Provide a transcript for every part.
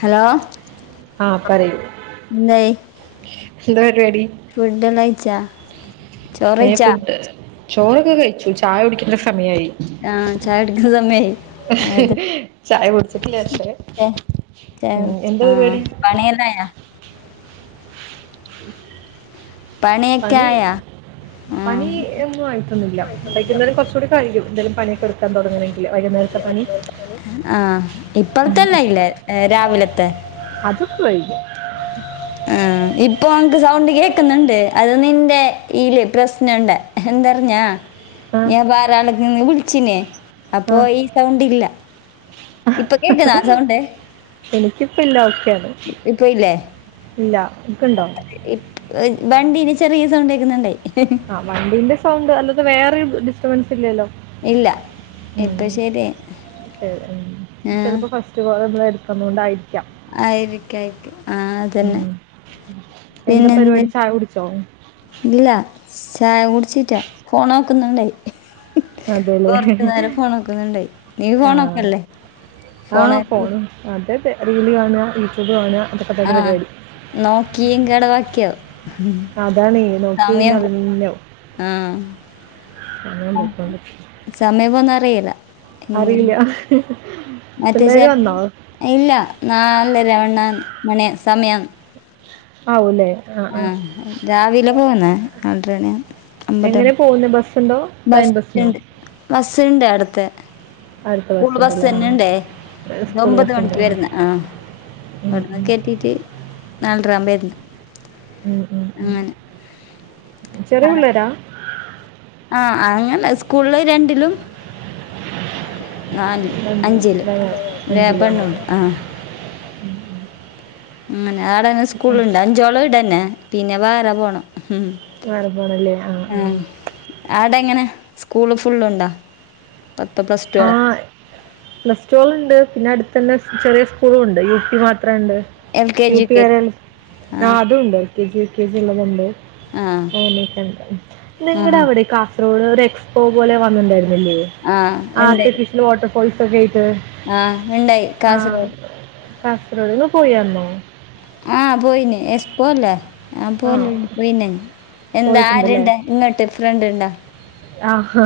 Hello ആഹ് പറയൂ എന്താ പരിപാടി ഫുഡ്‌ കയിച്ചാ ഇനി ഫുഡ് ചോറൊക്കെ കഴിച്ചു ചായ കുടിക്കേണ്ട സമയായി ആഹ് ചായടിക്കുന്ന സമയായി അത ചായ കുടിച്ചിട്ടില്ല പക്ഷേ ചായു ഉം എന്താ ആഹ് പരിപാടി പണിയെല്ലായൊ? പണിയൊക്കെ പണി ആയാ ആ പണി ഒന്നും ആയിട്ടൊന്നില്ല വൈകുന്നേരം കൊറ്ച്ചൂട കഴിയും എന്തേലും പണി ഇട്ക്കാൻ തൊട്ങ്ങണെങ്കില് വൈകുന്നേരത്തെ പണി, ആഹ്, ഇപ്പൾത്തെല്ലാ ആയിലെ രാവിലത്തെ, അതൊക കയ്ഞു ആഹ് ഇപ്പൊ ഓൻക്ക് സൗണ്ട് കേക്ക്ന്ന്ണ്ട് അത് നിന്റെ ഈല് പ്രശ്നണ്ട്, എന്തർഞ്ഞാ ആഹ് ഞാ ബാറാള്ന്ന് നിന്ന് വുള്ച്ചീന് അപ്പൊ ഈ സൗണ്ടില്ല, എനിക്കിപ്പൊ ഇല്ല ഓക്കെയാണ്, ഇപ്പൊ ഇല്ല, ഇക്ക്ണ്ടൊ? ഇ വണ്ടീന് ചെറീ സൗണ്ടേക്ക്ന്ന്ണ്ടെ, ആഹ് വണ്ടിന്റെ സൗണ്ട് അല്ലാതെ വേറൊര് ഡിസ്റ്റർബൻസ് ഇല്ലലൊ, ഇല്ല ഉം ഇപ്പൊ ശരിയായി ഉം ചേ ഉം ആ ചെൽപ്പൊ ഫസ് എടുക്കുന്നോണ്ടായിരിക്കും, ആയിരിക്ക ആയിരിക്ക ആഹ് അതന്നെ, ഉം എന്താ പിന്നെന്ത് പര്പാടി ചായ കുടിച്ചോ? ഇല്ല ചായ കുട്ച്ചീറ്റാ ഫോണോക്ക്ന്നുണ്ടെയ്, അതേല്ലേ കൊറ്ച്ചു നേരം ഫോണോക്ക്ന്ന്ണ്ടെയ്, നീ ഫോണൊക്കല്ലെ? ആഹ് ഫോണ് അതെ അതെ റീല് കാണ യൂട്യൂബ് കാണ അതൊക്കെ തന്നെ പരിപാടി, നോക്കീം കടവാക്ക്യോ അതാണേ നോക്കിയ സമയം പോ ആഹ്, അങ്ങനെ പൊയ്കോണ്ട്ക്ന്ന്, സമയം പോന്ന അറിയേല, അറിയില്ല, മറ്റെ പിള്ളേര് ച വന്നോ? ഇല്ല നാലരവണ്ണ മണി സമയം, ആവുലേ, ആഹ് രാവിലെ പോന്ന് രണ്ട്രര മണിയ അമ്പതര പോക്ന്ന ബസ് ട്ട്ണ്ടോ? ബസ്സ് ഇണ്ട് ബസ്സ് ഇണ്ട് അവിട്ക്ക് അടുത്ത സ്കൂൾ ബസ്സുണ്ടല്ലേ ആ ബസ്സന്നെ ഇണ്ടേ സ്കൂൾ ഒമ്പത് ബസ്സുണ്ട് മണിക്ക് ആ വര്ന്ന, ആഹ്, ഉം അവിട്ന്ന് ഉം കേട്ടിട്ട് നാലരാ ബര്ന്ന്, ഉം ഉം ഉം ചെറിയ പിള്ളാരാ? ആഹ് അങ്ങനെ സ്കൂള്ല് രണ്ടിലും, നാല് അഞ്ചില് രാ പെണ്ണുണ്ട്, ആഹ് ഉം ഉം അങ്ങനെ ആടന്നെ സ്കൂള്ണ്ട് അഞ്ചോളം ഈടെന്നെ പിന്ന വേറ പോണം ഉം, വേറ പോണല്ലെ ആഹ് ആഹ്, ആടെ എങ്ങന സ്കൂള് ഫുള്ള്ണ്ടൊ പത്ത് പ്ലസ് ആ ട്ടോള ആ പ്ലസ് ട്ടോള്ണ്ട് പിന്ന അട്ത്തെന്നെ ചെറിയ സ്കൂളുണ്ട് യൂ പി മാത്രണ്ട്, L K U G U P K G വരേണ്ട്, ആഹ് അതൂണ്ട്, യൂ കെ ജി ഉള്ളത്ണ്ട് ആഹ് അങ്ങനെക്കണ്ട് നിങ്ങടെ ആഹ് അവിടെ കാഫ റോഡ് ഒര് എക്സ്പോ പോലെ വന്നിണ്ടായിര്ന്നില്ലെ ആഹ് ആർട്ട് ഇണ്ടായി ഫിഷൽ വാട്ടർ ഫോൾസൊക്ക ആയിട്ട്, ആഹ് ഇണ്ടായി കാസർഗോഡ്, കാസ്രറ്ഗോഡ്ക് പോയി വന്നോ, ആഹ് പോയീനി എസ് പോല്ലേ ആഹ് ആ പോല് പോയീനി എന്താ പോയിട്ടുണ്ടല്ലേ ആരുണ്ട് ഇങ്ങോട്ട് ഡിഫറൻറ്ണ്ടോ ആഹ്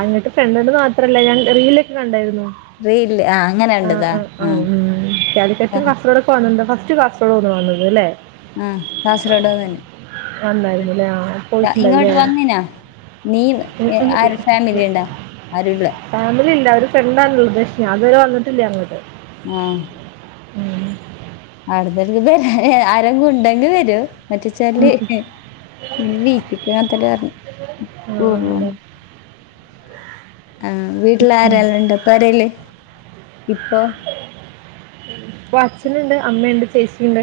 അങ്ങിട്ട് ചെന്നന്ന് മാത്രല്ല ഞാൻ റീലൊക്കെ കണ്ടായിരുന്നു. റീല് ആഹ് അങ്ങനെ ആഹ് കണ്ടതാ ആഹ് ആഹ് കാലിക്കറ്റും ആഹ് കാസറോട ഫസ്റ്റ് കാസ്ഡ് ഒന്ന് വന്നത് അല്ലേ ആഹ് കാസർഗോഡ് തന്നെ നണ്ടായിരുന്ന്ല്ലേ ഇങ്ങോട്ട് പോയിട്ടുണ്ടില്ലേ വന്നിനാ നീ എ ആര് ഫാമിലി ഇണ്ടാ ആരുല്ല [unintelligible] ഫാമിലി ഇല്ല ഒരു ഫ്രണ്ടാണല്ലോ ഉദേക്ഷിനി അതുവരെ വന്നിട്ടില്ലേ അങ്ങോട്ട് ആഹ് ഉം. അവിടുന്നക്ക് വരാ ആരെങ്കും ഉണ്ടെങ്കിവരും ഉം. മാറ്റിച്ചാല് പിന്നെ വീച്ച്ക്ക്ങ്ങത്തല്ലർ ആ പറയും അതെ ആഹ് വീട്ടില് ആരെല്ലാംണ്ട് പെരേല് ഇപ്പൊ അപ്പൊ അച്ഛനുണ്ട് അമ്മയുണ്ട് ചേച്ചിയുണ്ട്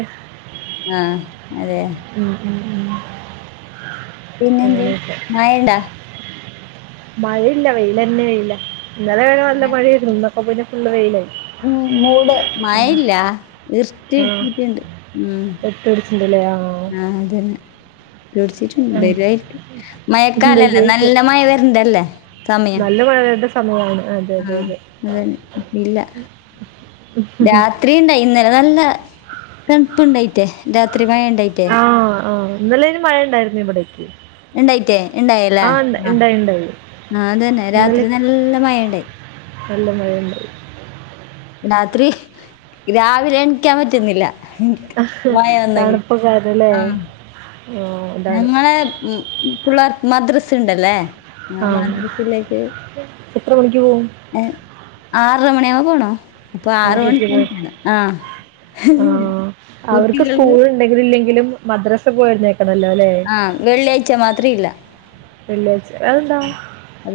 ആഹ് അതെ [unintelligible] പിന്നെന്ത് അങ്ങനെയൊക്കെ മഴണ്ടാ മഴയില്ല വെയിലന്നെ വെയിലാ ഇന്നലെ വേ നല്ല മഴായിരുന്നു ഇന്നൊക്കെ പോയിന്നെ ഫുള്ള് വെയിലായി ഉം മൂട് ഉം. മഴയില്ല ഇർത്തി ഇട്ടിട്ടുണ്ട് ഉം ടിച്ചിട്ടല്ലേ ആഹ് ആഹ് അതന്നെ വേട്ച്ചിട്ട് ഉം. വരുആയിരിക്കും മഴക്കാലല്ലേ വരുമായിരിക്കും നല്ല മഴ വരണ്ടല്ലേ സമയം. നല്ല മഴയുടെ സമയമാണ് അതെ അതെ ആഹ് അതെ അതന്നെ ഇപ്പ ഇല്ല രാത്രി ഉണ്ടായി ഇന്നലെ നല്ല തണുപ്പുണ്ടായിറ്റേ രാത്രി മഴുണ്ടായിട്ടേ. ഇന്നലായ്ന് മഴ ഉണ്ടായിരുന്നു ഇവിടേക്ക് ഉണ്ടായിട്ടേ ഉണ്ടായില്ലേ ആ ഉണ്ട- ആഹ് ഉണ്ടായി ഉണ്ടായി ആഹ് അതന്നെ ഇന്നലെ രാത്രി നല്ല മഴ ഉണ്ടായി. നല്ല മഴയുണ്ട് രാത്രി രാവിലെ എണിക്കാൻ പറ്റുന്നില്ല. മഴ വന്നെങ്കി. തണുപ്പൊക്കാരുന്നല്ലേ ആഹ്. ഞങ്ങളെ ഉം പിള്ളർക്ക് മദ്രസ ഉണ്ടല്ലേ ആ ആഹ് മാദ്രസിലേക്ക് എത്ര മണിക്ക് പോവും ഏഹ് ആറര മണിയുമ്പ പോണോ അപ്പൊ ആറ് ആറരയ്ക്ക് പോവും മണിക്ക് ആഹ് ആ അവർക്ക് കുട്ടികൾ [unintelligible] ഇല്ലെങ്കിലും മദ്രസ പോയിരുന്നേ നിക്കണല്ലോല്ലേ ആഹ് വെള്ളിയാഴ്ച്ച മാത്രില്ല വെള്ളിയാഴ്ച്ച അതെന്താ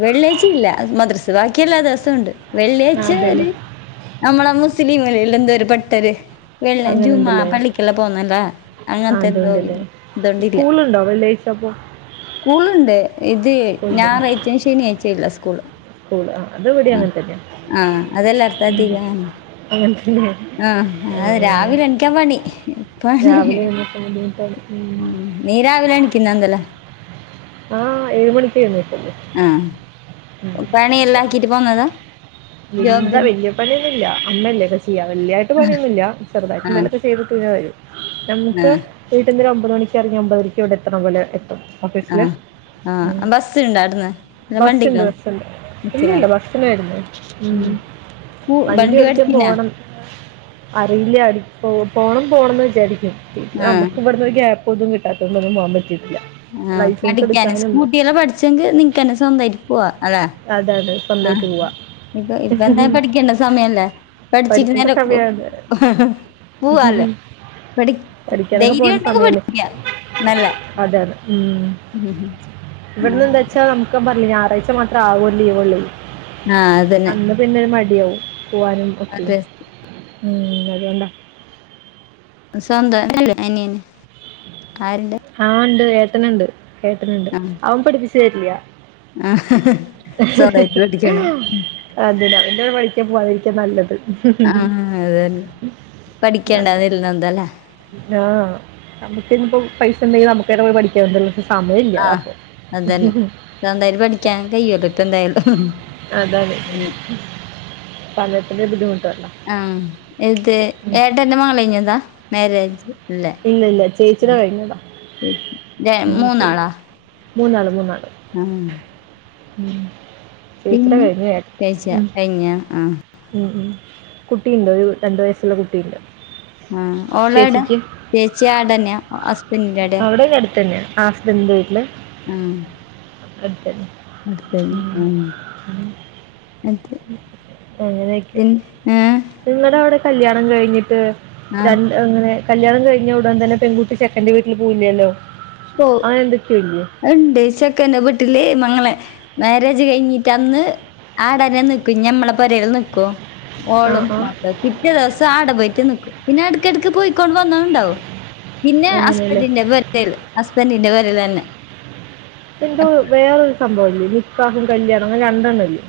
വെള്ളിയാഴ്ച ഇല്ല മദ്രസ് ബാക്കിയെല്ലാ ദിവസോണ്ട് ആ വെള്ളിയാഴ് ഒരു അതെല്ലേ നമ്മളെ മുസ്ലിമ്ലില്ല് എന്തോ ഒരു പെട്ടര് വെള്ളി അങ്ങനെ ജുമാ ഉണ്ടല്ലേ പള്ളിക്കെല്ലാം പോന്നല്ലേ അങ്ങനത്തെ എന്തോ ഇതുകണ്ടല്ല ഉണ്ടോ വെള്ളി ചപ്പോ സ്കൂളുണ്ട് ഇത് ഞായറാഴ്ച്ചും ശനി അയച്ചല്ല സ്കൂള് സ്കൂൾ ആ അത് ഇവിടെ ആഹ് അങ്ങനെ തന്നെ ആഹ് അതല്ല അർഥായ്ച ആഹ് പിന്നെ ആഹ് അത് രാവിലെ എനിക്കാൻ പണി പണി രാവിലെ എഴ്ന്നേക്ക്ണത് ബുദ്ധിമുട്ടാണ് ഉം നീ രാവിലെ [unintelligible] ആഹ ഏഴ് മണിക്ക് എഴുന്നേക്കൊള്ളു ആഹ പണി ഇല്ലാക്കിട്ട് പോന്നതാ വെൽതാ ജോബിന് വല്യ പണിയൊന്നുംല്ല അമ്മല്ലേക്കെ ചെയ്യ വല്യായിട്ട് പണിയൊന്നുല്ല ചെറുതായിട്ട് ആ എന്തേലൊക്കെ ചെയ്ത്ട്ട് പിന്നെ വരും ആ നമുക്ക് വീട്ടിൽ ഒരു ഒമ്പത് മണിക്ക് ഇറങ്ങി അമ്പതരക്ക് ഇവിടെ എത്ത്ണ പോലെ എത്തും ആ ഓഫീസില് ഉം ആ ബസ് ഉണ്ടോ അവിടുന്ന് അല്ല ബസ് വണ്ടിക്ക് ഇണ്ട് വന്ന് ബസ്ണ്ട് ഇല്ലല്ല ബസ്സിലാണ് ബസിനാ വരുന്നേ ഉം സ്കൂ വണ്ടി പടിക്കാൻ പഠിച്ചിനാ പോണം അറിയില്ല അ പോണം പോണംന്ന് വിചാരിക്കും പിന്ന ആ നമ്മുക്ക് ഇവിടുന്ന് ഒര് ഗ്യാപ്പ് ഒന്നും കിട്ടാത്തൊന്നും പോവാൻ പറ്റിട്ടില്ല ആഹ പഠിക്കാന് സ്കൂട്ടി എല്ല പഠിച്ചെങ്കിൽ നിക്ക്ന്നെ സ്വന്തായിട്ട് പോവാ അതാ അതാണ് സ്വന്തായിട്ട് പോവാ ഇപ്പ ഇപ്പ എന്തായാലും പഠിക്കേണ്ട സമയല്ലേ പഠിച്ചിട്ട് പഠിക്കേണ്ട നേര സമയമാണ് [unintelligible] പഠി പഠിക്കാനൊക്കെ ധൈര്യം പോകേണ്ട ഉണ്ടെങ്കി സമയമാണ് പഠിക്ക നല്ല അതെ അതെ ഉം ഇവിട്ന്ന് ആഹ് എന്താച്ച നമുക്ക് ഞാൻ പറഞ്ഞില്ലേ ഞായറാഴ്ച മാത്രെ ആകൊര് ലീവൊള്ളെയ് ആഹ അന്ന് പിന്നൊരു മടി ആവും പോവാനും ഒക്കെ അതെ ഉം അതുകൊണ്ടാ സ്വന്തംല്ല അനിയന് ആരുണ്ട് ആഹ ഉണ്ട് ഏട്ടന്ണ്ട് ഏട്ടനുണ്ട് ആഹ് അവൻ പഠിപ്പിച്ചു തരില്യ ആഹ് [unintelligible] സ്വന്തായിട്ട് പഠിക്കണം അതെന്ന അവന്റെ ഒരു വഴിക്ക് പോവാതിരിക്ക നല്ലത് ആ അതെ [unintelligible] എന്തല്ലേ ആഹ് നമ്മ്ക്കെനിപ്പൊ പൈസ ഇണ്ടെങ്കിൽ നമുക്ക്ന്നെ പോയി പഠിക്കാംല്ലോ സമയ ആഹ അതന്നെ എന്തായാലും പഠിക്കാൻ കയ്യോല്ലോ ഇപ്പ എന്തായാലും അതെ അതെ സമയത്തിന്റെ ബുദ്ധിമുട്ടോണ്ട ആ ഇത് ഏട്ടന്റെ മംഗലം കഴിഞ്ഞതാ മാരേജ് ഇല്ല ഇല്ല ചേച്ചിടെ കഴിഞ്ഞതാ ര ഉം മൂന്നാളാ മൂന്നാള് മൂന്നാള് ആഹ് ഉം ചേച്ചിടെ പിന്നെ കഴിഞ്ഞു ഏട്ടൻ കഴിച്ച ഉം കഴിഞ്ഞ ആഹ് ഉം ഉം കുട്ടി ഉണ്ട് ഒരു രണ്ട് വയസ്സുള്ള കുട്ടി ഇണ്ട് ആഹ് ഓളെട ചേച്ചി ആടെന്നെയ ഹസ്പന്റെന്റെ ആടെ ഇവിടടുത്തന്നെയാ ആഹ് ഹസ്ബന്റിന്റെ വീട്ടില് ആഹ് അടുത്തന്നെ അടുത്തന്നെ ഉം എന്ത് ഏഹ് നിങ്ങടെ അവിടെ കല്യാണം കഴിഞ്ഞിട്ട് ആഹ് രണ് അങ്ങനെ കല്യാണം കഴിഞ്ഞ ഉടൻ തന്നെ പെൺകുട്ടി ചെക്കൻന്റെ വീട്ടിൽ പോവില്ലല്ലോ അങ്ങനെ എന്തൊക്കെയോ ഇല്ലേ ഇണ്ടെ ചെക്കന്റെ വീട്ടില് മങ്ങനെ മാരേജ് കഴിഞ്ഞിട്ട് അന്ന് ആടെന്നെ നിക്കും ഞമ്മളെ പൊരേല് നിക്കും ആ ഓളും ആ മാപ്പിളെ പിറ്റേ ദിവസം ആടെ പോയിട്ട് നിക്കും പിന്നെ എടക്കെടക്ക് പോയിക്കോണ്ട് വന്ന്ണ്ടാവോ പിന്നെ അങ്ങനെയല്ലേ അസ്ബന്റിന്റെ പൊരക്കേര്ല് അസ്ബന്റിന്റെ പൊരേല് തന്നെ എന്തോ വേറൊരു സംഭവല്ലേ നിക്കാഹും കല്യാണം അങ്ങനെ രണ്ടെണ്ണല്ലേ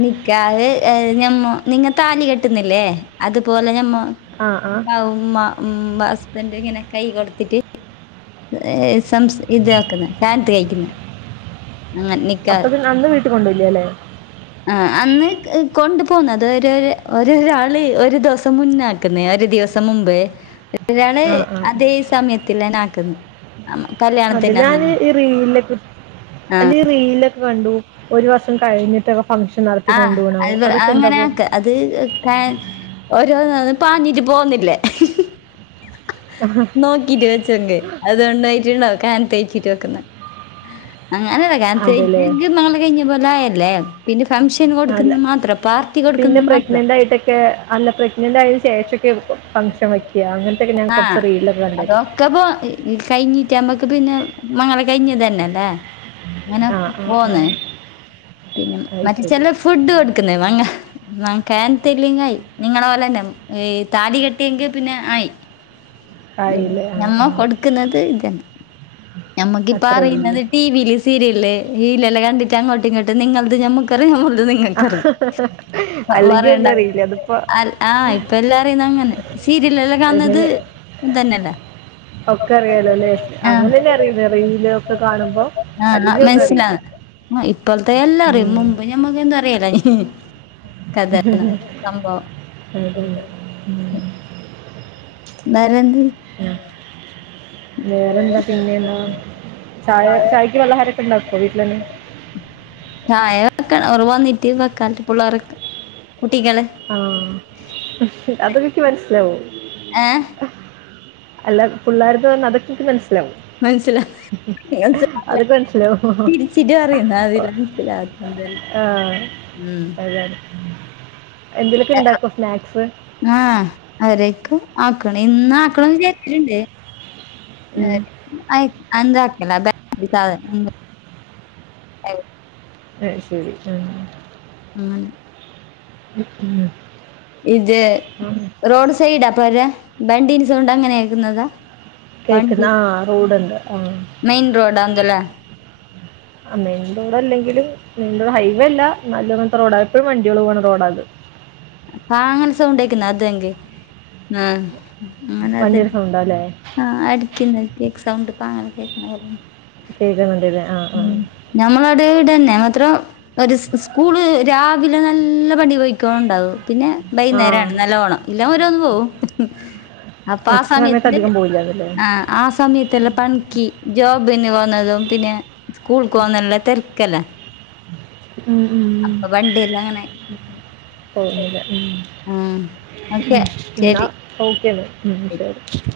നിക്കാഹ് ഏഹ് ഞമ്മോ നിങ്ങള് താലി കെട്ടുന്നില്ലേ അതുപോലെ ഞമ്മോ ആഹ് ആഹ് ഉമ്മ മ്മ ഹസ്ബന്റ് ഇങ്ങനെ കൈ കൊടുത്തിട്ട് ഏഹ് സംസ് ഇതാക്ക്ന്നെ കാനോത്ത് കഴിക്കിന്നെ അങ്ങനെ നി അപ്പത് അന്ന് വീട്ട് കൊണ്ടോവില്ലല്ലേ ആഹ് അന്ന്ക്ക് കൊണ്ടു പോന്ന അത് ഒരോര് ഒരോര് ആള് ഒരു ദിവസം മുന്നാ ക്ക്ന്നെ ഒരു ദിവസം മുമ്പേ [unintelligible] ഒരാള് ആ ആ അതെ ഈ സമയത്തിലന്നെ ആക്ക്ന്ന് [unintelligible] കല്യാണത്തിന് അന്നന്ന് [unintelligible] അല്ലെ റീലൊക്കെ കണ്ടു ഒരു വർഷം കഴിഞ്ഞിട്ടൊക്ക ഫംഗ്ഷൻ നടത്തി ആഹ് കൊണ്ടോണാവോ അത് അതൊക്കെ അങ്ങനെ എന്താവും ആക്ക അത് ഏഹ് ഏഹ് ഓരോന്ന് വന്ന് പാഞ്ഞിട്ട് പോന്നില്ലേ ആഹ നോക്കിട്ട് വെച്ചങ്കി അതു ഉണ്ടായിട്ട്ണ്ടാവും കാനോത്ത് [unintelligible] വെക്കുന്നെ അങ്ങനല്ല കനോത്ത് [unintelligible] അതെല്ലേ മംഗലം കഴിഞ്ഞ പോലെ ആയല്ലേ പിന്നെ ഫംഗഷ് അല്ലെ പിന്നെ മാത്രം. പ്രഗ്നന്റായിട്ടക്കെ അല്ല പ്ര ഗ്നന്റായേന് ശേഷൊക്കെ വെക്കു ഫംഗ്ഷൻ വെക്ക്യാ അങ്ങ ആഹ് അതോ ക്കപ്പോ ഏഹ് കഴിഞ്ഞിട്ട് അമ്മക്ക് പിന്നെ മംഗലം കഴിഞ്ഞതന്നല്ലെ ഇങ്ങനെ ആ ആ ആ പോന്നേ പിന്നെ അത് മറ്റേ ശരി ചെലെ ഫുഡ് കൊടുക്കുന്നെ മംഗ [unintelligible] കനോത്ത്ല്ങ്ങായി നിങ്ങളെ പോലെന്നെ ഏഹ് താലി കെട്ടിയെങ്കിൽ പിന്നെ ആയി ഉം ആയില്ലേ ആ ഞമ്മ ആ കൊട്ക്ക്ന്നത് ഇതന്നെ ഞമ്മക്കിപ്പ അത്രേ ഉള്ളൂ അറിയ്ന്നത് ടീവില് സീരിയല്ലെ ഇല്ലല്ലാ കണ്ടിട്ട് അങ്ങോട്ടും ഇങ്ങോട്ടും നിങ്ങള്ത് ഞമ്മക്കറിയാ ഞമ്മള്ത് നി ങ്ങക്കറിം വ അല്ലെങ്കിൽ പറയണ്ട ഒന്നും അറിയില്ല അതിപ്പോ അല് ആഹ് ഇപ്പ എല്ലാം അറിയിന്നെ അങ്ങനെ സീരിയല് എല്ലാം കാണ്ന്നത് എങ്ങനെ ഇതെന്നല്ലേ ഒക്കെ അറിയാലോല്ലേ അങ്ങനെന്നെ അറിണത് റീലൊക്കെ കാണുമ്പോ അല്ലെങ്കിൽ ഒന്നും അറീല്ലാ മാ ഇപ്പോള്ത്തെ എല്ലാ അറിം മുമ്പ് ഞ ഞമ്മുക്ക് എന്തും അറിയെല്ലേനി കഥ [unintelligible] സംഭവം അതെ ഉം നരന്തി ആഹ് വേറെന്താ പിന്നേന്നാ ചായ ചായക്കി പലഹാരക്കെ ഇണ്ടാക്കോ വീട്ടിലന്നെ ചായ വെക്കണം ഓർ വന്നിട്ട് വെക്കാ പുള്ളാർക്കെ കുട്ടികള് ആഹ് അത് എനിക്ക് മന്സ്സിലാവും ഏഹ് അല്ല പുള്ളാര്ന്ന് പറഞ്ഞ അതൊക്കെ ഇന്ക്കി മന്സ്സിലാവും മന്സ്സിലാ അതൊക്കെ മനസ്സിലാവും ചിരിച്ചിട്ട് പറയുന്ന അത് [unintelligible] മന്സ്സിലാത്തെ ആഹ് [unintelligible] അതാണ് എന്തെലെക്കെ ഇണ്ടാക്കും സ്നാക്സ് ആഹ് അവരേക്കും ആക്കണം ഇന്ന് ആക്കണന്ന് വിചാരിച്ച്ട്ട്ണ്ട് ഉം ഏഹ് [unintelligible] അഹ് ഏന്താക്കലാ [unintelligible] അയ് ശരി ആഹ് അങ്ങനെ ഉം ഇത് ഉം റോഡ് സൈഡാപ്പോരാ ബണ്ടീൻ്റെസൗണ്ട് അങ്ങനെയ ആക്കുന്നതാ വണ്ടി കേക്ക്ന്ന് ആഹ് റോഡ്ണ്ട് മെയിൻറോഡാ അതുല അ മെയിൻറോഡ് അല്ലെങ്കിലും മെയിൻ റോഡ് ഹൈവേ അല്ല നല്ലങ്ങനത്തെ റോഡാ എപ്പോഴും വണ്ടികള് പോകാണ് റോഡ അത് പാങ്ങൽസൗണ്ടക്കുന്ന അതെങ്കി ആഹ് അങ്ങനെ വണ്ടിയുടെ അതന്നെ സൗണ്ടാല്ലേ ആഹ് അടുക്കിന്ന് എക്സൗണ്ട് പാങ്ങനെ കേക്കണപോലുണ്ട് ചെയ്ത മതിയല്ലെ ആഹ് ആഹ് നഞമ്മളടെ ഇടെന്നെ മാത്രം ഒരു സ്കൂള് രാവിലെ നല്ല പടി പോയി ക്കോം ഉണ്ടാവും പിന്നെ വൈകുന്നേരണ് ആഹ് നല്ലവോണം ഇല്ലാം ഓരോന്ന് പോവും അപ്പാ ആഹ് ഉച്ച സമയത്ത് സമയത്തില് അധികം പോവില്ലാന്ന്ല്ലേ ആഹ് ആ സമയത്തല്ലാം പണിക്ക് ജോബിന് പോന്നതും പിന്നെ സ്കൂൾക്ക് പോന്നല്ല തിരക്കല്ലെ ഉം ഉം വണ്ടിയെല്ലാം അങ്ങനെ പോവുന്നില്ല ഉം ഉം ഉം ഓക്കെ എന്നാ ശരി ഓക്കെയാണ് ഉം ശരി